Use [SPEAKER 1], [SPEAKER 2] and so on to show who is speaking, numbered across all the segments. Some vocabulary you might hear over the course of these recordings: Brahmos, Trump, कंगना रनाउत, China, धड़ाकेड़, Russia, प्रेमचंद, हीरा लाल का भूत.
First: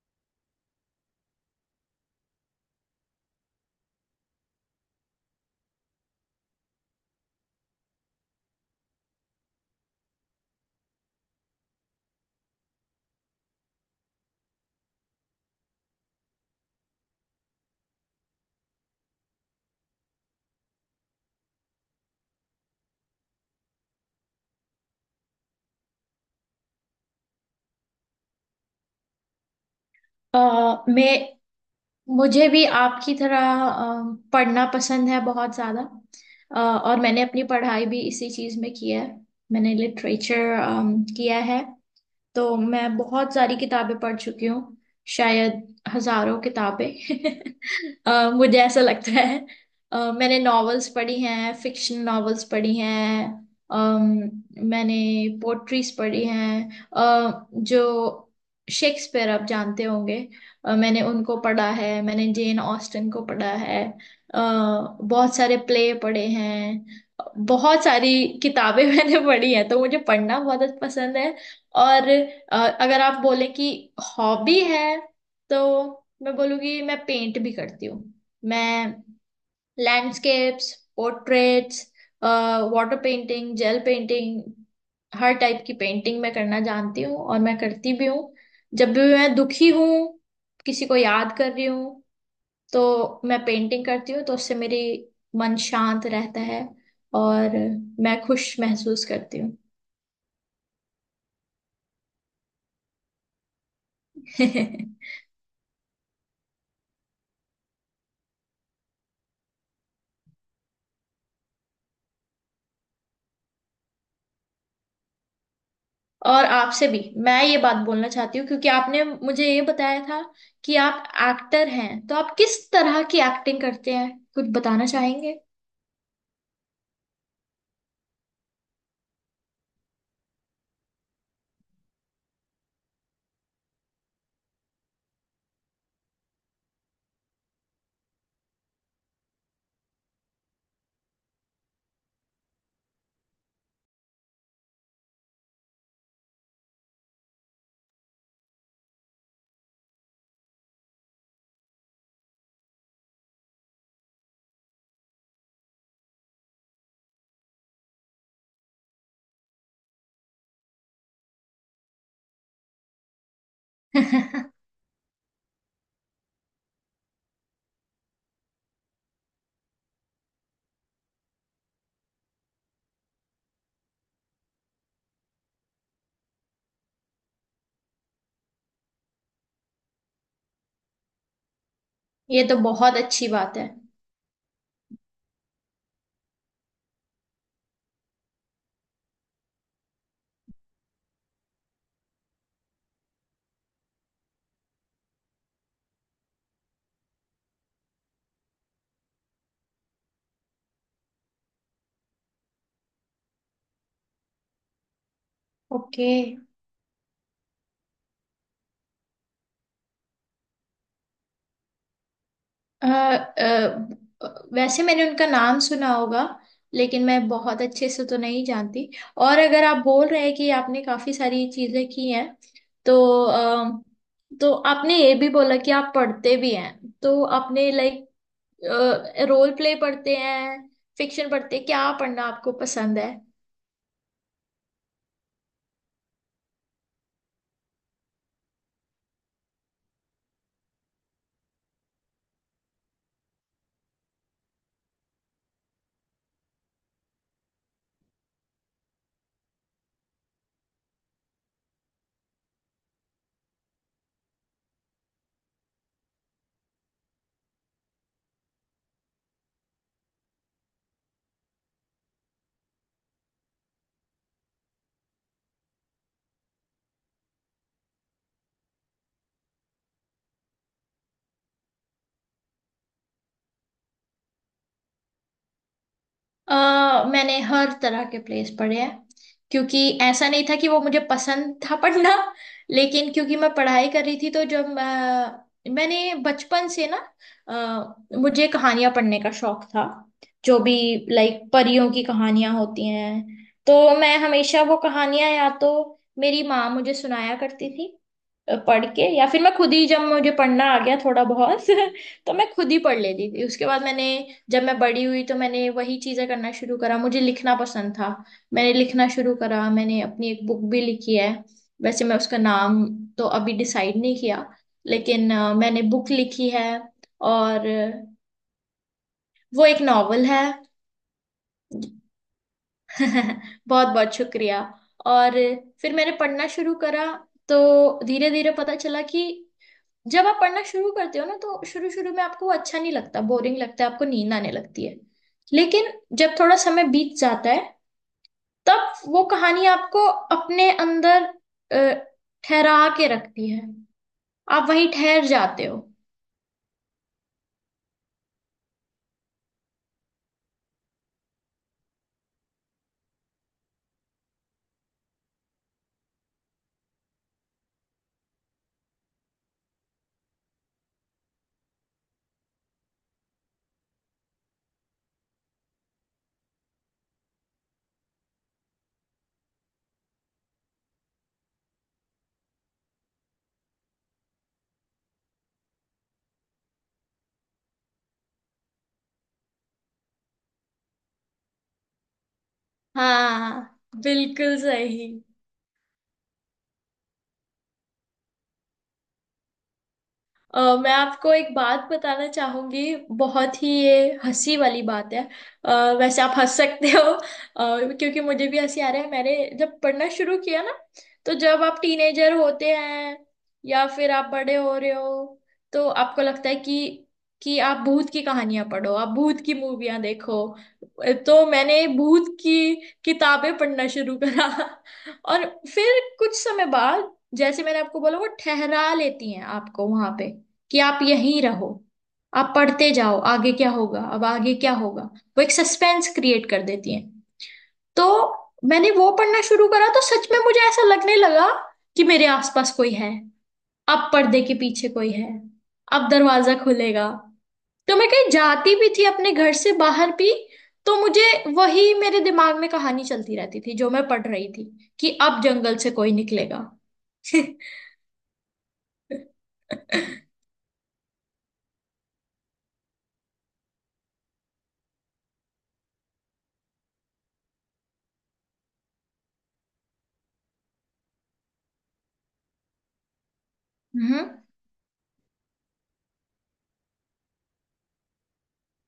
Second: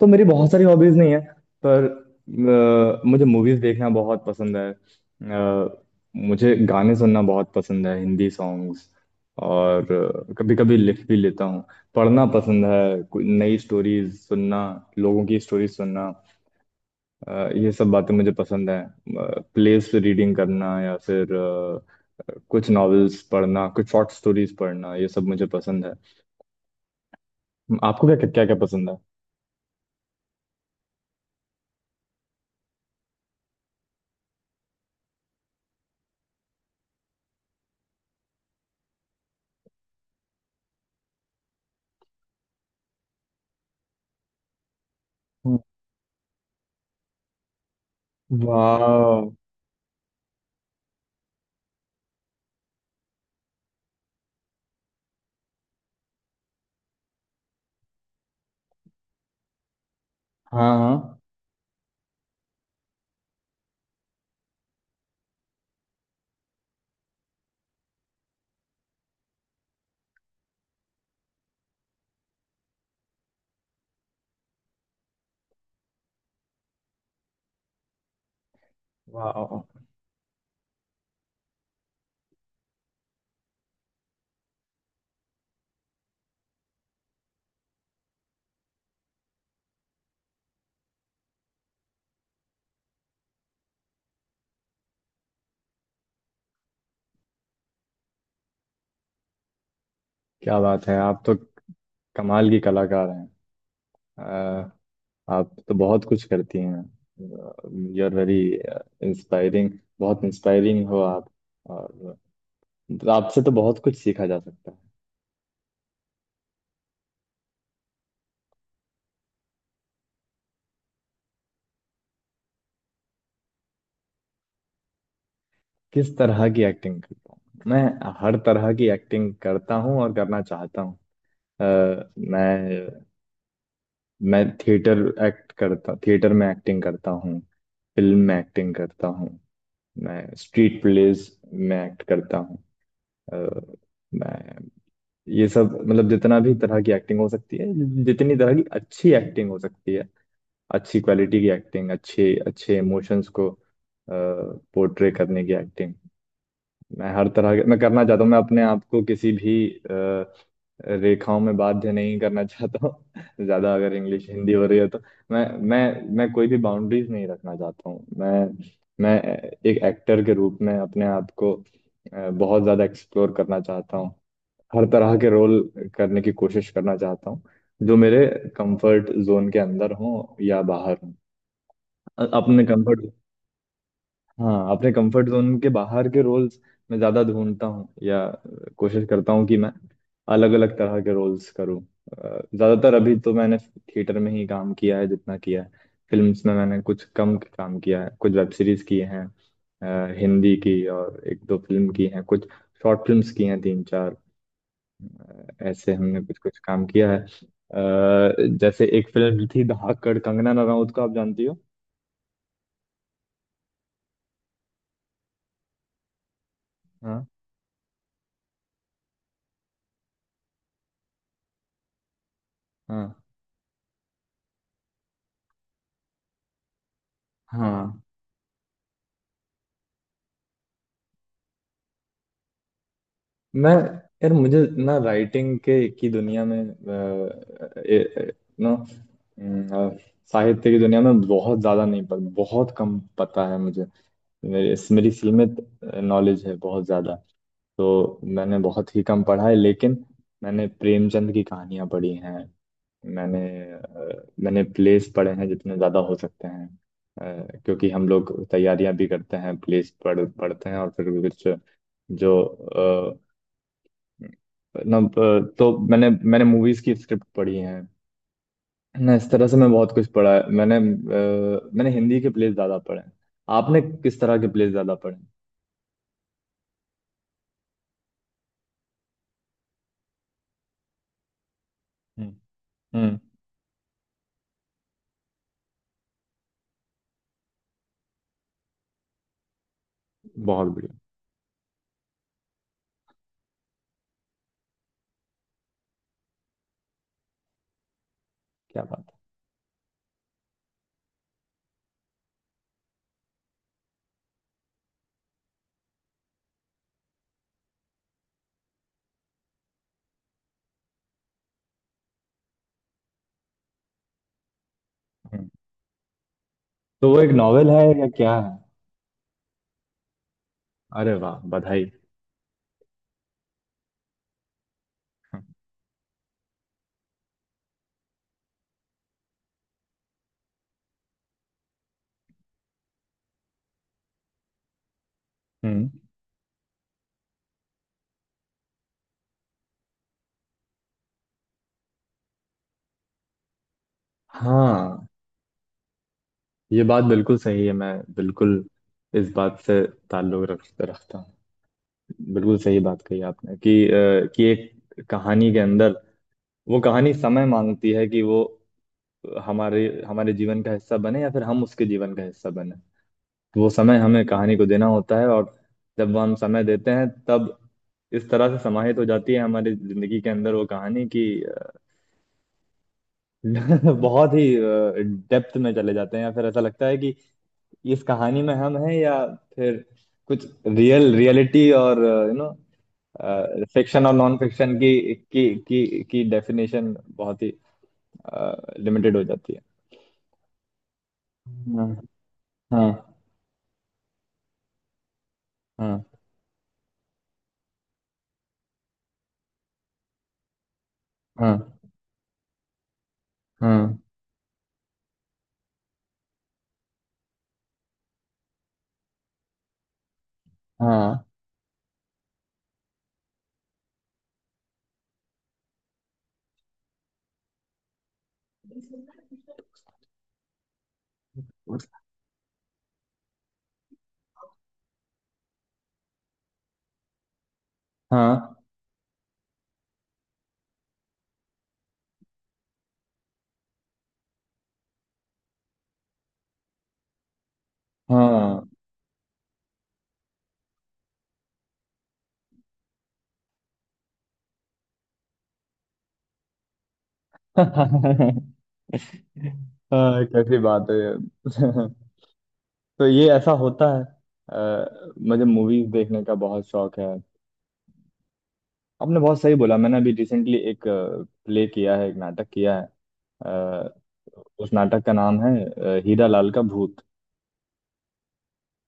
[SPEAKER 1] तो मेरी बहुत सारी हॉबीज नहीं है, पर मुझे मूवीज देखना बहुत पसंद है। मुझे गाने सुनना बहुत पसंद है, हिंदी सॉन्ग्स, और कभी कभी लिख भी लेता हूँ। पढ़ना पसंद है, कोई नई स्टोरीज सुनना, लोगों की स्टोरीज सुनना, ये सब बातें मुझे पसंद है। प्लेस रीडिंग करना या फिर कुछ नॉवेल्स पढ़ना, कुछ शॉर्ट स्टोरीज पढ़ना, ये सब मुझे पसंद है। आपको क्या क्या क्या पसंद है?
[SPEAKER 2] अ, मैं मुझे भी आपकी तरह पढ़ना पसंद है बहुत ज़्यादा। और मैंने अपनी पढ़ाई भी इसी चीज़ में की है। मैंने लिटरेचर किया है, तो मैं बहुत सारी किताबें पढ़ चुकी हूँ, शायद हजारों किताबें। मुझे ऐसा लगता
[SPEAKER 1] वाह।
[SPEAKER 2] है। मैंने नॉवेल्स पढ़ी हैं, फिक्शन नॉवेल्स पढ़ी हैं। अम, मैंने पोट्रीज पढ़ी हैं। जो शेक्सपियर, आप जानते होंगे,
[SPEAKER 1] हाँ
[SPEAKER 2] मैंने
[SPEAKER 1] हाँ।
[SPEAKER 2] उनको पढ़ा है। मैंने जेन ऑस्टन को पढ़ा है। अ, बहुत सारे प्ले पढ़े हैं, बहुत सारी किताबें मैंने पढ़ी हैं। तो मुझे पढ़ना बहुत पसंद है। और अगर आप बोले कि हॉबी है, तो मैं बोलूँगी मैं पेंट भी करती हूँ। मैं
[SPEAKER 1] वाह,
[SPEAKER 2] landscapes, portraits, water painting, gel painting, हर टाइप की पेंटिंग मैं करना जानती हूँ, और मैं करती भी हूँ। जब भी मैं दुखी हूँ, किसी को याद कर रही हूँ, तो मैं पेंटिंग करती हूँ, तो उससे मेरी मन शांत रहता है, और मैं खुश महसूस करती हूँ।
[SPEAKER 1] क्या बात है! आप तो कमाल की कलाकार हैं। अ, आप तो बहुत कुछ करती हैं। You are very inspiring. बहुत इंस्पायरिंग हो आप। और आपसे तो बहुत कुछ सीखा जा सकता है।
[SPEAKER 2] और आपसे भी मैं ये बात बोलना चाहती हूँ, क्योंकि आपने मुझे ये बताया था कि आप एक्टर हैं, तो आप किस तरह की एक्टिंग करते हैं, कुछ बताना चाहेंगे।
[SPEAKER 1] किस तरह की एक्टिंग करता हूँ मैं? हर तरह की एक्टिंग करता हूँ और करना चाहता हूँ। अ, मैं मैं थिएटर एक्ट करता, थिएटर में एक्टिंग करता हूँ। फिल्म में एक्टिंग करता हूँ। मैं स्ट्रीट प्लेज में एक्ट करता हूँ। अ, मैं, ये सब मतलब जितना भी तरह की एक्टिंग हो सकती है, जितनी तरह की अच्छी एक्टिंग हो सकती है, अच्छी क्वालिटी की एक्टिंग, अच्छे अच्छे इमोशंस को पोर्ट्रे करने की एक्टिंग, मैं हर तरह के मैं करना चाहता हूँ। मैं अपने आप को किसी भी रेखाओं में बाध्य नहीं करना चाहता हूँ ज्यादा। अगर इंग्लिश हिंदी हो रही है तो मैं मैं मैं कोई भी बाउंड्रीज नहीं रखना चाहता हूँ। मैं एक एक्टर के रूप में अपने आप को बहुत ज्यादा एक्सप्लोर करना चाहता हूँ। हर तरह के रोल करने की कोशिश करना चाहता हूँ, जो मेरे कंफर्ट जोन के अंदर हो या बाहर हो।
[SPEAKER 2] ये तो
[SPEAKER 1] अपने
[SPEAKER 2] बहुत
[SPEAKER 1] कंफर्ट,
[SPEAKER 2] अच्छी बात है।
[SPEAKER 1] हाँ अपने कंफर्ट जोन के बाहर के रोल्स मैं ज्यादा ढूंढता हूँ या कोशिश करता हूँ कि मैं अलग अलग तरह के रोल्स करूँ। ज्यादातर अभी तो मैंने थिएटर में ही काम किया है, जितना किया है। फिल्म्स में मैंने कुछ कम काम किया है। कुछ वेब सीरीज किए हैं। हिंदी की, और एक दो फिल्म की हैं, कुछ शॉर्ट फिल्म्स की हैं, तीन चार ऐसे
[SPEAKER 2] ओके।
[SPEAKER 1] हमने कुछ कुछ काम किया है। जैसे एक फिल्म थी धड़ाकेड़, कंगना रनाउत को आप जानती हो?
[SPEAKER 2] अ, अ, वैसे मैंने उनका नाम सुना होगा, लेकिन
[SPEAKER 1] हाँ।
[SPEAKER 2] मैं बहुत अच्छे से तो नहीं जानती। और अगर आप बोल रहे हैं कि आपने काफी सारी चीजें की हैं, तो
[SPEAKER 1] हाँ।
[SPEAKER 2] अ, तो आपने ये भी बोला कि आप पढ़ते भी हैं, तो आपने,
[SPEAKER 1] हाँ।
[SPEAKER 2] लाइक, रोल प्ले पढ़ते हैं, फिक्शन पढ़ते हैं, क्या पढ़ना आपको पसंद है।
[SPEAKER 1] मैं, यार मुझे ना राइटिंग के की दुनिया में, नो, साहित्य की दुनिया में बहुत ज्यादा नहीं, पर बहुत कम पता है मुझे। मेरी मेरी सीमित नॉलेज है, बहुत ज्यादा तो मैंने बहुत ही कम पढ़ा है। लेकिन मैंने प्रेमचंद की कहानियां पढ़ी हैं। मैंने मैंने प्लेस पढ़े हैं, जितने ज़्यादा हो सकते हैं। क्योंकि हम लोग तैयारियां भी करते हैं, प्लेस पढ़ पढ़ते हैं और फिर कुछ जो ना तो मैंने मैंने मूवीज की स्क्रिप्ट पढ़ी है ना, इस तरह से मैं बहुत कुछ पढ़ा है मैंने। मैंने हिंदी के प्लेस ज्यादा पढ़े हैं। आपने किस तरह के प्लेस ज्यादा पढ़े हैं?
[SPEAKER 2] अ मैंने हर तरह के प्लेस पढ़े हैं, क्योंकि ऐसा नहीं था कि वो मुझे पसंद था पढ़ना,
[SPEAKER 1] हम्म।
[SPEAKER 2] लेकिन
[SPEAKER 1] हम्म,
[SPEAKER 2] क्योंकि मैं पढ़ाई कर रही थी। तो जब मैंने बचपन से ना, अ, मुझे कहानियां पढ़ने का शौक था। जो
[SPEAKER 1] बहुत
[SPEAKER 2] भी,
[SPEAKER 1] बढ़िया।
[SPEAKER 2] लाइक, परियों की कहानियां होती हैं, तो मैं हमेशा वो कहानियां या तो मेरी माँ मुझे सुनाया करती थी,
[SPEAKER 1] क्या
[SPEAKER 2] पढ़ के,
[SPEAKER 1] बात
[SPEAKER 2] या फिर मैं खुद ही, जब मुझे पढ़ना आ गया थोड़ा बहुत तो मैं खुद ही पढ़ लेती थी। उसके बाद मैंने, जब मैं बड़ी हुई, तो मैंने वही चीजें करना शुरू करा। मुझे लिखना पसंद था, मैंने लिखना शुरू करा। मैंने अपनी एक बुक भी लिखी है। वैसे मैं उसका नाम तो अभी डिसाइड नहीं किया, लेकिन
[SPEAKER 1] है!
[SPEAKER 2] मैंने बुक लिखी है।
[SPEAKER 1] तो वो एक
[SPEAKER 2] और
[SPEAKER 1] नॉवेल है या क्या है?
[SPEAKER 2] वो एक नॉवल है।
[SPEAKER 1] अरे वाह, बधाई!
[SPEAKER 2] बहुत बहुत शुक्रिया। और फिर मैंने पढ़ना शुरू करा, तो धीरे धीरे पता चला कि जब आप पढ़ना शुरू करते हो ना, तो शुरू शुरू में आपको वो अच्छा नहीं लगता, बोरिंग लगता है, आपको नींद आने लगती है।
[SPEAKER 1] हम्म,
[SPEAKER 2] लेकिन जब थोड़ा समय बीत जाता है, तब वो कहानी आपको अपने अंदर अ, ठहरा के रखती है। आप वहीं
[SPEAKER 1] हाँ।
[SPEAKER 2] ठहर जाते हो।
[SPEAKER 1] ये बात बिल्कुल सही है, मैं बिल्कुल इस बात से ताल्लुक रख रखता हूँ। बिल्कुल सही बात कही आपने कि कि एक कहानी के अंदर, वो कहानी समय मांगती है कि वो हमारे हमारे जीवन का हिस्सा बने, या फिर हम उसके जीवन का हिस्सा बने। वो समय हमें कहानी को देना होता है, और जब वो हम समय देते हैं तब इस तरह से समाहित हो जाती है हमारी जिंदगी के अंदर वो कहानी, कि बहुत ही डेप्थ में चले जाते हैं, या फिर ऐसा लगता है कि इस कहानी में हम हैं, या फिर कुछ रियल रियलिटी, और
[SPEAKER 2] हाँ,
[SPEAKER 1] फिक्शन और नॉन
[SPEAKER 2] बिल्कुल
[SPEAKER 1] फिक्शन की
[SPEAKER 2] सही।
[SPEAKER 1] की की की डेफिनेशन बहुत ही लिमिटेड हो जाती है।
[SPEAKER 2] मैं आपको एक बात
[SPEAKER 1] हाँ।
[SPEAKER 2] बताना चाहूंगी,
[SPEAKER 1] हाँ।
[SPEAKER 2] बहुत ही ये हंसी वाली बात है। अ,
[SPEAKER 1] हाँ।
[SPEAKER 2] वैसे आप हंस सकते हो, क्योंकि मुझे भी हंसी आ रहा है। मैंने जब पढ़ना शुरू किया ना, तो जब
[SPEAKER 1] हाँ।
[SPEAKER 2] आप टीनेजर होते हैं, या
[SPEAKER 1] हाँ।
[SPEAKER 2] फिर आप बड़े हो रहे हो, तो आपको लगता है कि आप भूत की कहानियां पढ़ो, आप भूत की मूवियां देखो।
[SPEAKER 1] हाँ।
[SPEAKER 2] तो मैंने भूत की किताबें पढ़ना शुरू करा। और फिर कुछ समय बाद, जैसे मैंने आपको बोला, वो ठहरा लेती हैं आपको वहां पे, कि आप यहीं रहो, आप पढ़ते जाओ, आगे क्या होगा, अब आगे क्या होगा। वो एक सस्पेंस क्रिएट कर देती हैं। तो
[SPEAKER 1] हाँ।
[SPEAKER 2] मैंने वो पढ़ना शुरू करा, तो सच में मुझे ऐसा लगने लगा कि मेरे आसपास कोई है, अब पर्दे के पीछे कोई है, अब दरवाजा खुलेगा। तो मैं कहीं
[SPEAKER 1] हाँ।
[SPEAKER 2] जाती भी थी अपने घर से बाहर भी, तो मुझे वही मेरे दिमाग में कहानी चलती रहती थी जो मैं पढ़ रही थी, कि अब जंगल से कोई निकलेगा।
[SPEAKER 1] हाँ, कैसी बात है ये। तो ये ऐसा होता है। मुझे मूवीज देखने का बहुत शौक है। आपने बहुत सही बोला। मैंने अभी रिसेंटली एक प्ले किया है, एक नाटक किया है। अ,
[SPEAKER 2] हम्म।
[SPEAKER 1] उस नाटक का नाम है हीरा लाल का भूत।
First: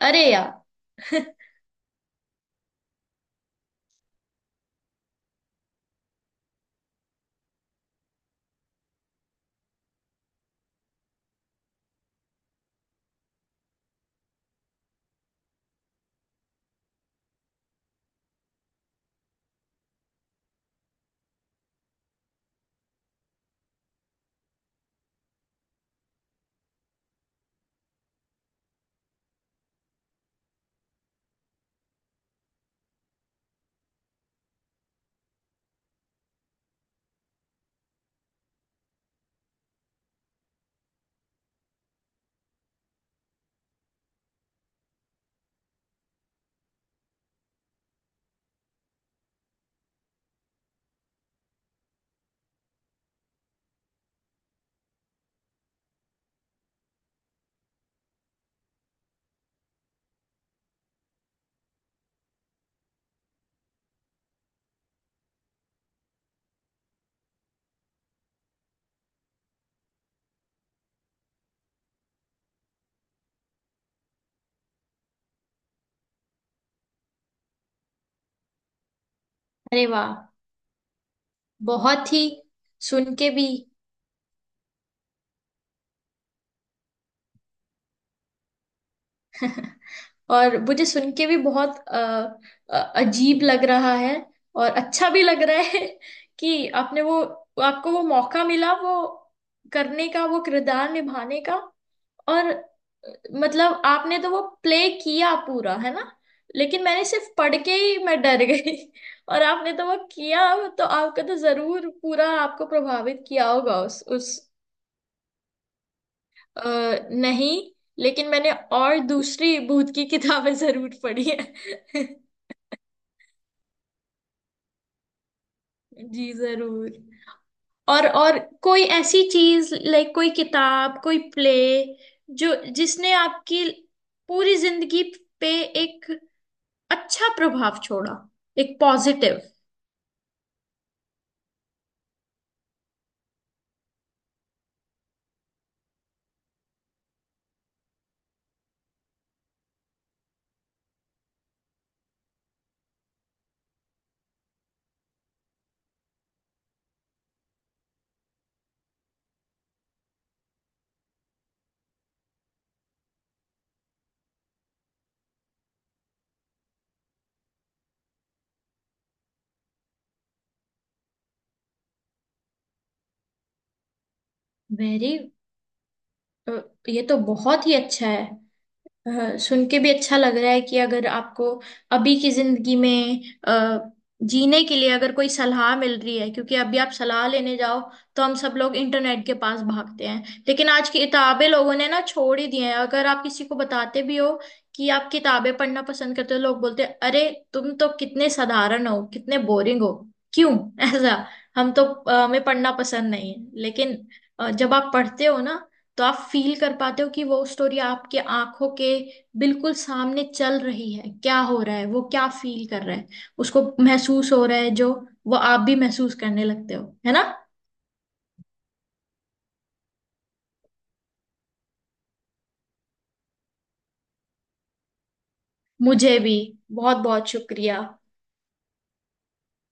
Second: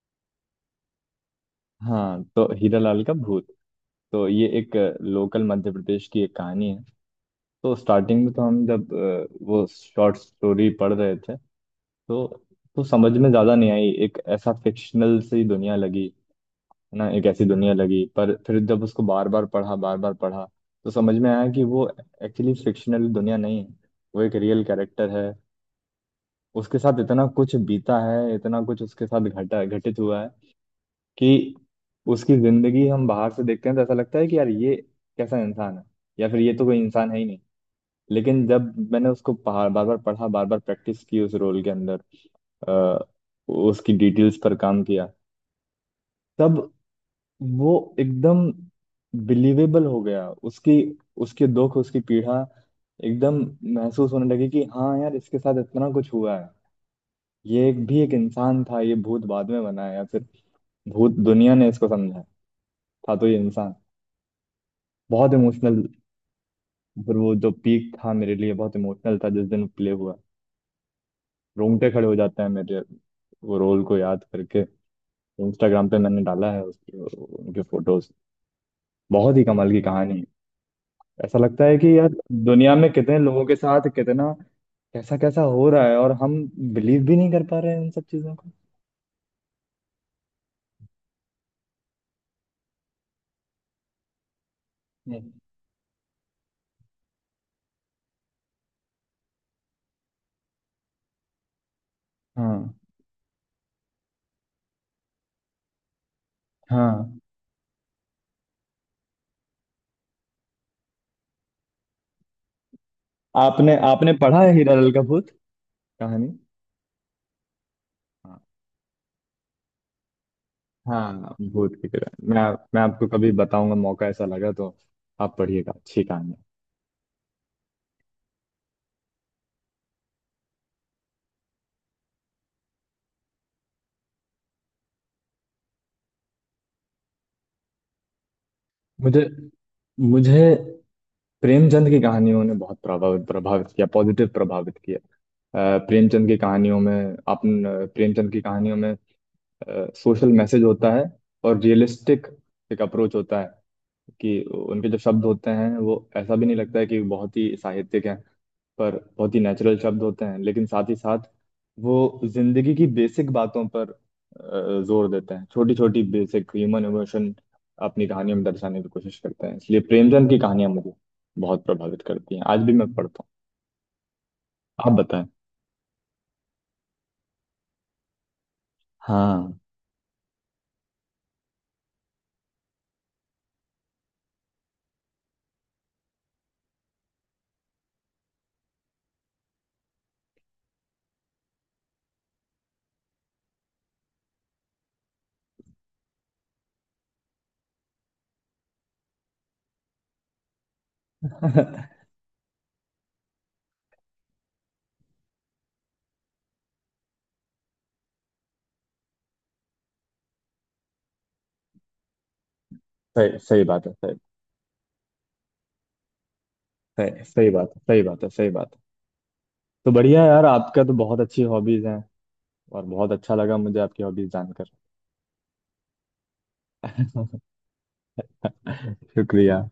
[SPEAKER 2] अरे यार।
[SPEAKER 1] हाँ, तो हीरा लाल का भूत, तो ये एक लोकल मध्य प्रदेश की एक कहानी है। तो स्टार्टिंग में तो हम जब वो शॉर्ट स्टोरी पढ़ रहे थे, तो तो समझ में ज्यादा नहीं आई, एक ऐसा फिक्शनल सी दुनिया लगी, है ना, एक ऐसी दुनिया लगी। पर फिर जब उसको बार बार पढ़ा, बार बार पढ़ा, तो समझ में आया कि वो एक्चुअली फिक्शनल दुनिया नहीं है। वो एक रियल कैरेक्टर है। उसके साथ इतना कुछ बीता है, इतना कुछ उसके साथ घटा, घटित हुआ है कि उसकी जिंदगी हम बाहर से देखते हैं तो ऐसा लगता है कि यार ये कैसा इंसान है, या फिर ये तो कोई इंसान है ही नहीं। लेकिन जब मैंने उसको बार बार पढ़ा, बार बार प्रैक्टिस की, उस रोल के अंदर अ, उसकी डिटेल्स पर काम किया, तब वो एकदम बिलीवेबल हो गया। उसकी, उसके दुख, उसकी पीड़ा एकदम महसूस होने लगी, कि हाँ यार, इसके साथ इतना कुछ हुआ है। ये एक भी, एक इंसान था, ये भूत बाद में बना है, या फिर भूत दुनिया ने इसको समझा है। था तो ये इंसान। बहुत इमोशनल, फिर वो जो पीक था मेरे लिए बहुत इमोशनल था जिस दिन प्ले हुआ। रोंगटे खड़े हो जाते हैं मेरे वो रोल को याद करके। इंस्टाग्राम पे मैंने डाला है उसके, उनके फोटोज। बहुत ही कमाल की
[SPEAKER 2] अरे वाह,
[SPEAKER 1] कहानी है। ऐसा लगता है कि यार
[SPEAKER 2] बहुत ही,
[SPEAKER 1] दुनिया में
[SPEAKER 2] सुन
[SPEAKER 1] कितने
[SPEAKER 2] के
[SPEAKER 1] लोगों
[SPEAKER 2] भी।
[SPEAKER 1] के साथ कितना कैसा कैसा हो रहा है, और हम बिलीव भी नहीं कर पा रहे हैं उन सब चीजों को।
[SPEAKER 2] और मुझे सुन के भी बहुत अ, अजीब लग रहा है, और अच्छा भी
[SPEAKER 1] हम्म।
[SPEAKER 2] लग रहा है, कि आपने वो, आपको वो मौका मिला, वो करने का, वो किरदार निभाने का। और
[SPEAKER 1] हाँ।
[SPEAKER 2] मतलब आपने तो वो प्ले किया पूरा है ना, लेकिन मैंने
[SPEAKER 1] हाँ।
[SPEAKER 2] सिर्फ पढ़ के ही मैं डर गई। और आपने तो वो किया, तो आपका तो जरूर पूरा आपको प्रभावित किया
[SPEAKER 1] आपने
[SPEAKER 2] होगा उस
[SPEAKER 1] आपने
[SPEAKER 2] उस
[SPEAKER 1] पढ़ा है हीरा लाल का भूत कहानी?
[SPEAKER 2] अ, नहीं, लेकिन
[SPEAKER 1] हाँ।
[SPEAKER 2] मैंने और दूसरी भूत की किताबें जरूर पढ़ी
[SPEAKER 1] हाँ, भूत की
[SPEAKER 2] है।
[SPEAKER 1] तरह मैं मैं आपको कभी बताऊंगा, मौका ऐसा लगा तो आप पढ़िएगा, अच्छी कहानी
[SPEAKER 2] जी
[SPEAKER 1] है।
[SPEAKER 2] जरूर। और कोई ऐसी चीज, लाइक, कोई किताब, कोई प्ले, जो जिसने आपकी पूरी जिंदगी पे एक अच्छा प्रभाव छोड़ा, एक
[SPEAKER 1] मुझे
[SPEAKER 2] पॉजिटिव,
[SPEAKER 1] मुझे प्रेमचंद की कहानियों ने बहुत प्रभावित प्रभावित किया, पॉजिटिव प्रभावित किया। प्रेमचंद की कहानियों में, आप, प्रेमचंद की कहानियों में सोशल मैसेज होता है, और रियलिस्टिक एक अप्रोच होता है कि उनके जो शब्द होते हैं वो ऐसा भी नहीं लगता है कि बहुत ही साहित्यिक हैं, पर बहुत ही नेचुरल शब्द होते हैं, लेकिन साथ ही साथ वो जिंदगी की बेसिक बातों पर जोर देते हैं, छोटी छोटी बेसिक ह्यूमन इमोशन अपनी कहानियों में दर्शाने की कोशिश करते हैं, इसलिए प्रेमचंद की कहानियां मुझे बहुत प्रभावित करती हैं, आज भी मैं पढ़ता हूँ। आप
[SPEAKER 2] वेरी।
[SPEAKER 1] बताएं।
[SPEAKER 2] ये तो बहुत ही अच्छा है।
[SPEAKER 1] हाँ।
[SPEAKER 2] सुन के भी अच्छा लग रहा है, कि अगर आपको अभी की जिंदगी में अ, जीने के लिए अगर कोई सलाह मिल रही है, क्योंकि अभी आप सलाह लेने जाओ, तो हम सब लोग इंटरनेट के पास भागते हैं। लेकिन आज की किताबें लोगों ने ना छोड़ ही दी हैं। अगर आप किसी को बताते भी हो कि आप किताबें पढ़ना पसंद करते हो, तो लोग बोलते हैं, अरे तुम तो कितने साधारण हो, कितने बोरिंग हो, क्यों। ऐसा, हम तो, हमें पढ़ना पसंद नहीं है। लेकिन जब आप पढ़ते हो ना, तो आप फील कर पाते हो कि वो स्टोरी आपके आंखों के बिल्कुल सामने चल रही है, क्या हो रहा है, वो क्या फील कर रहा है,
[SPEAKER 1] सही
[SPEAKER 2] उसको
[SPEAKER 1] सही बात है, सही,
[SPEAKER 2] महसूस हो रहा है, जो वो आप भी महसूस करने लगते हो, है ना।
[SPEAKER 1] सही बात है, सही बात है, सही बात है। तो बढ़िया यार, आपका तो बहुत अच्छी हॉबीज हैं, और बहुत अच्छा लगा मुझे आपकी हॉबीज जानकर।
[SPEAKER 2] मुझे भी, बहुत बहुत शुक्रिया।
[SPEAKER 1] शुक्रिया।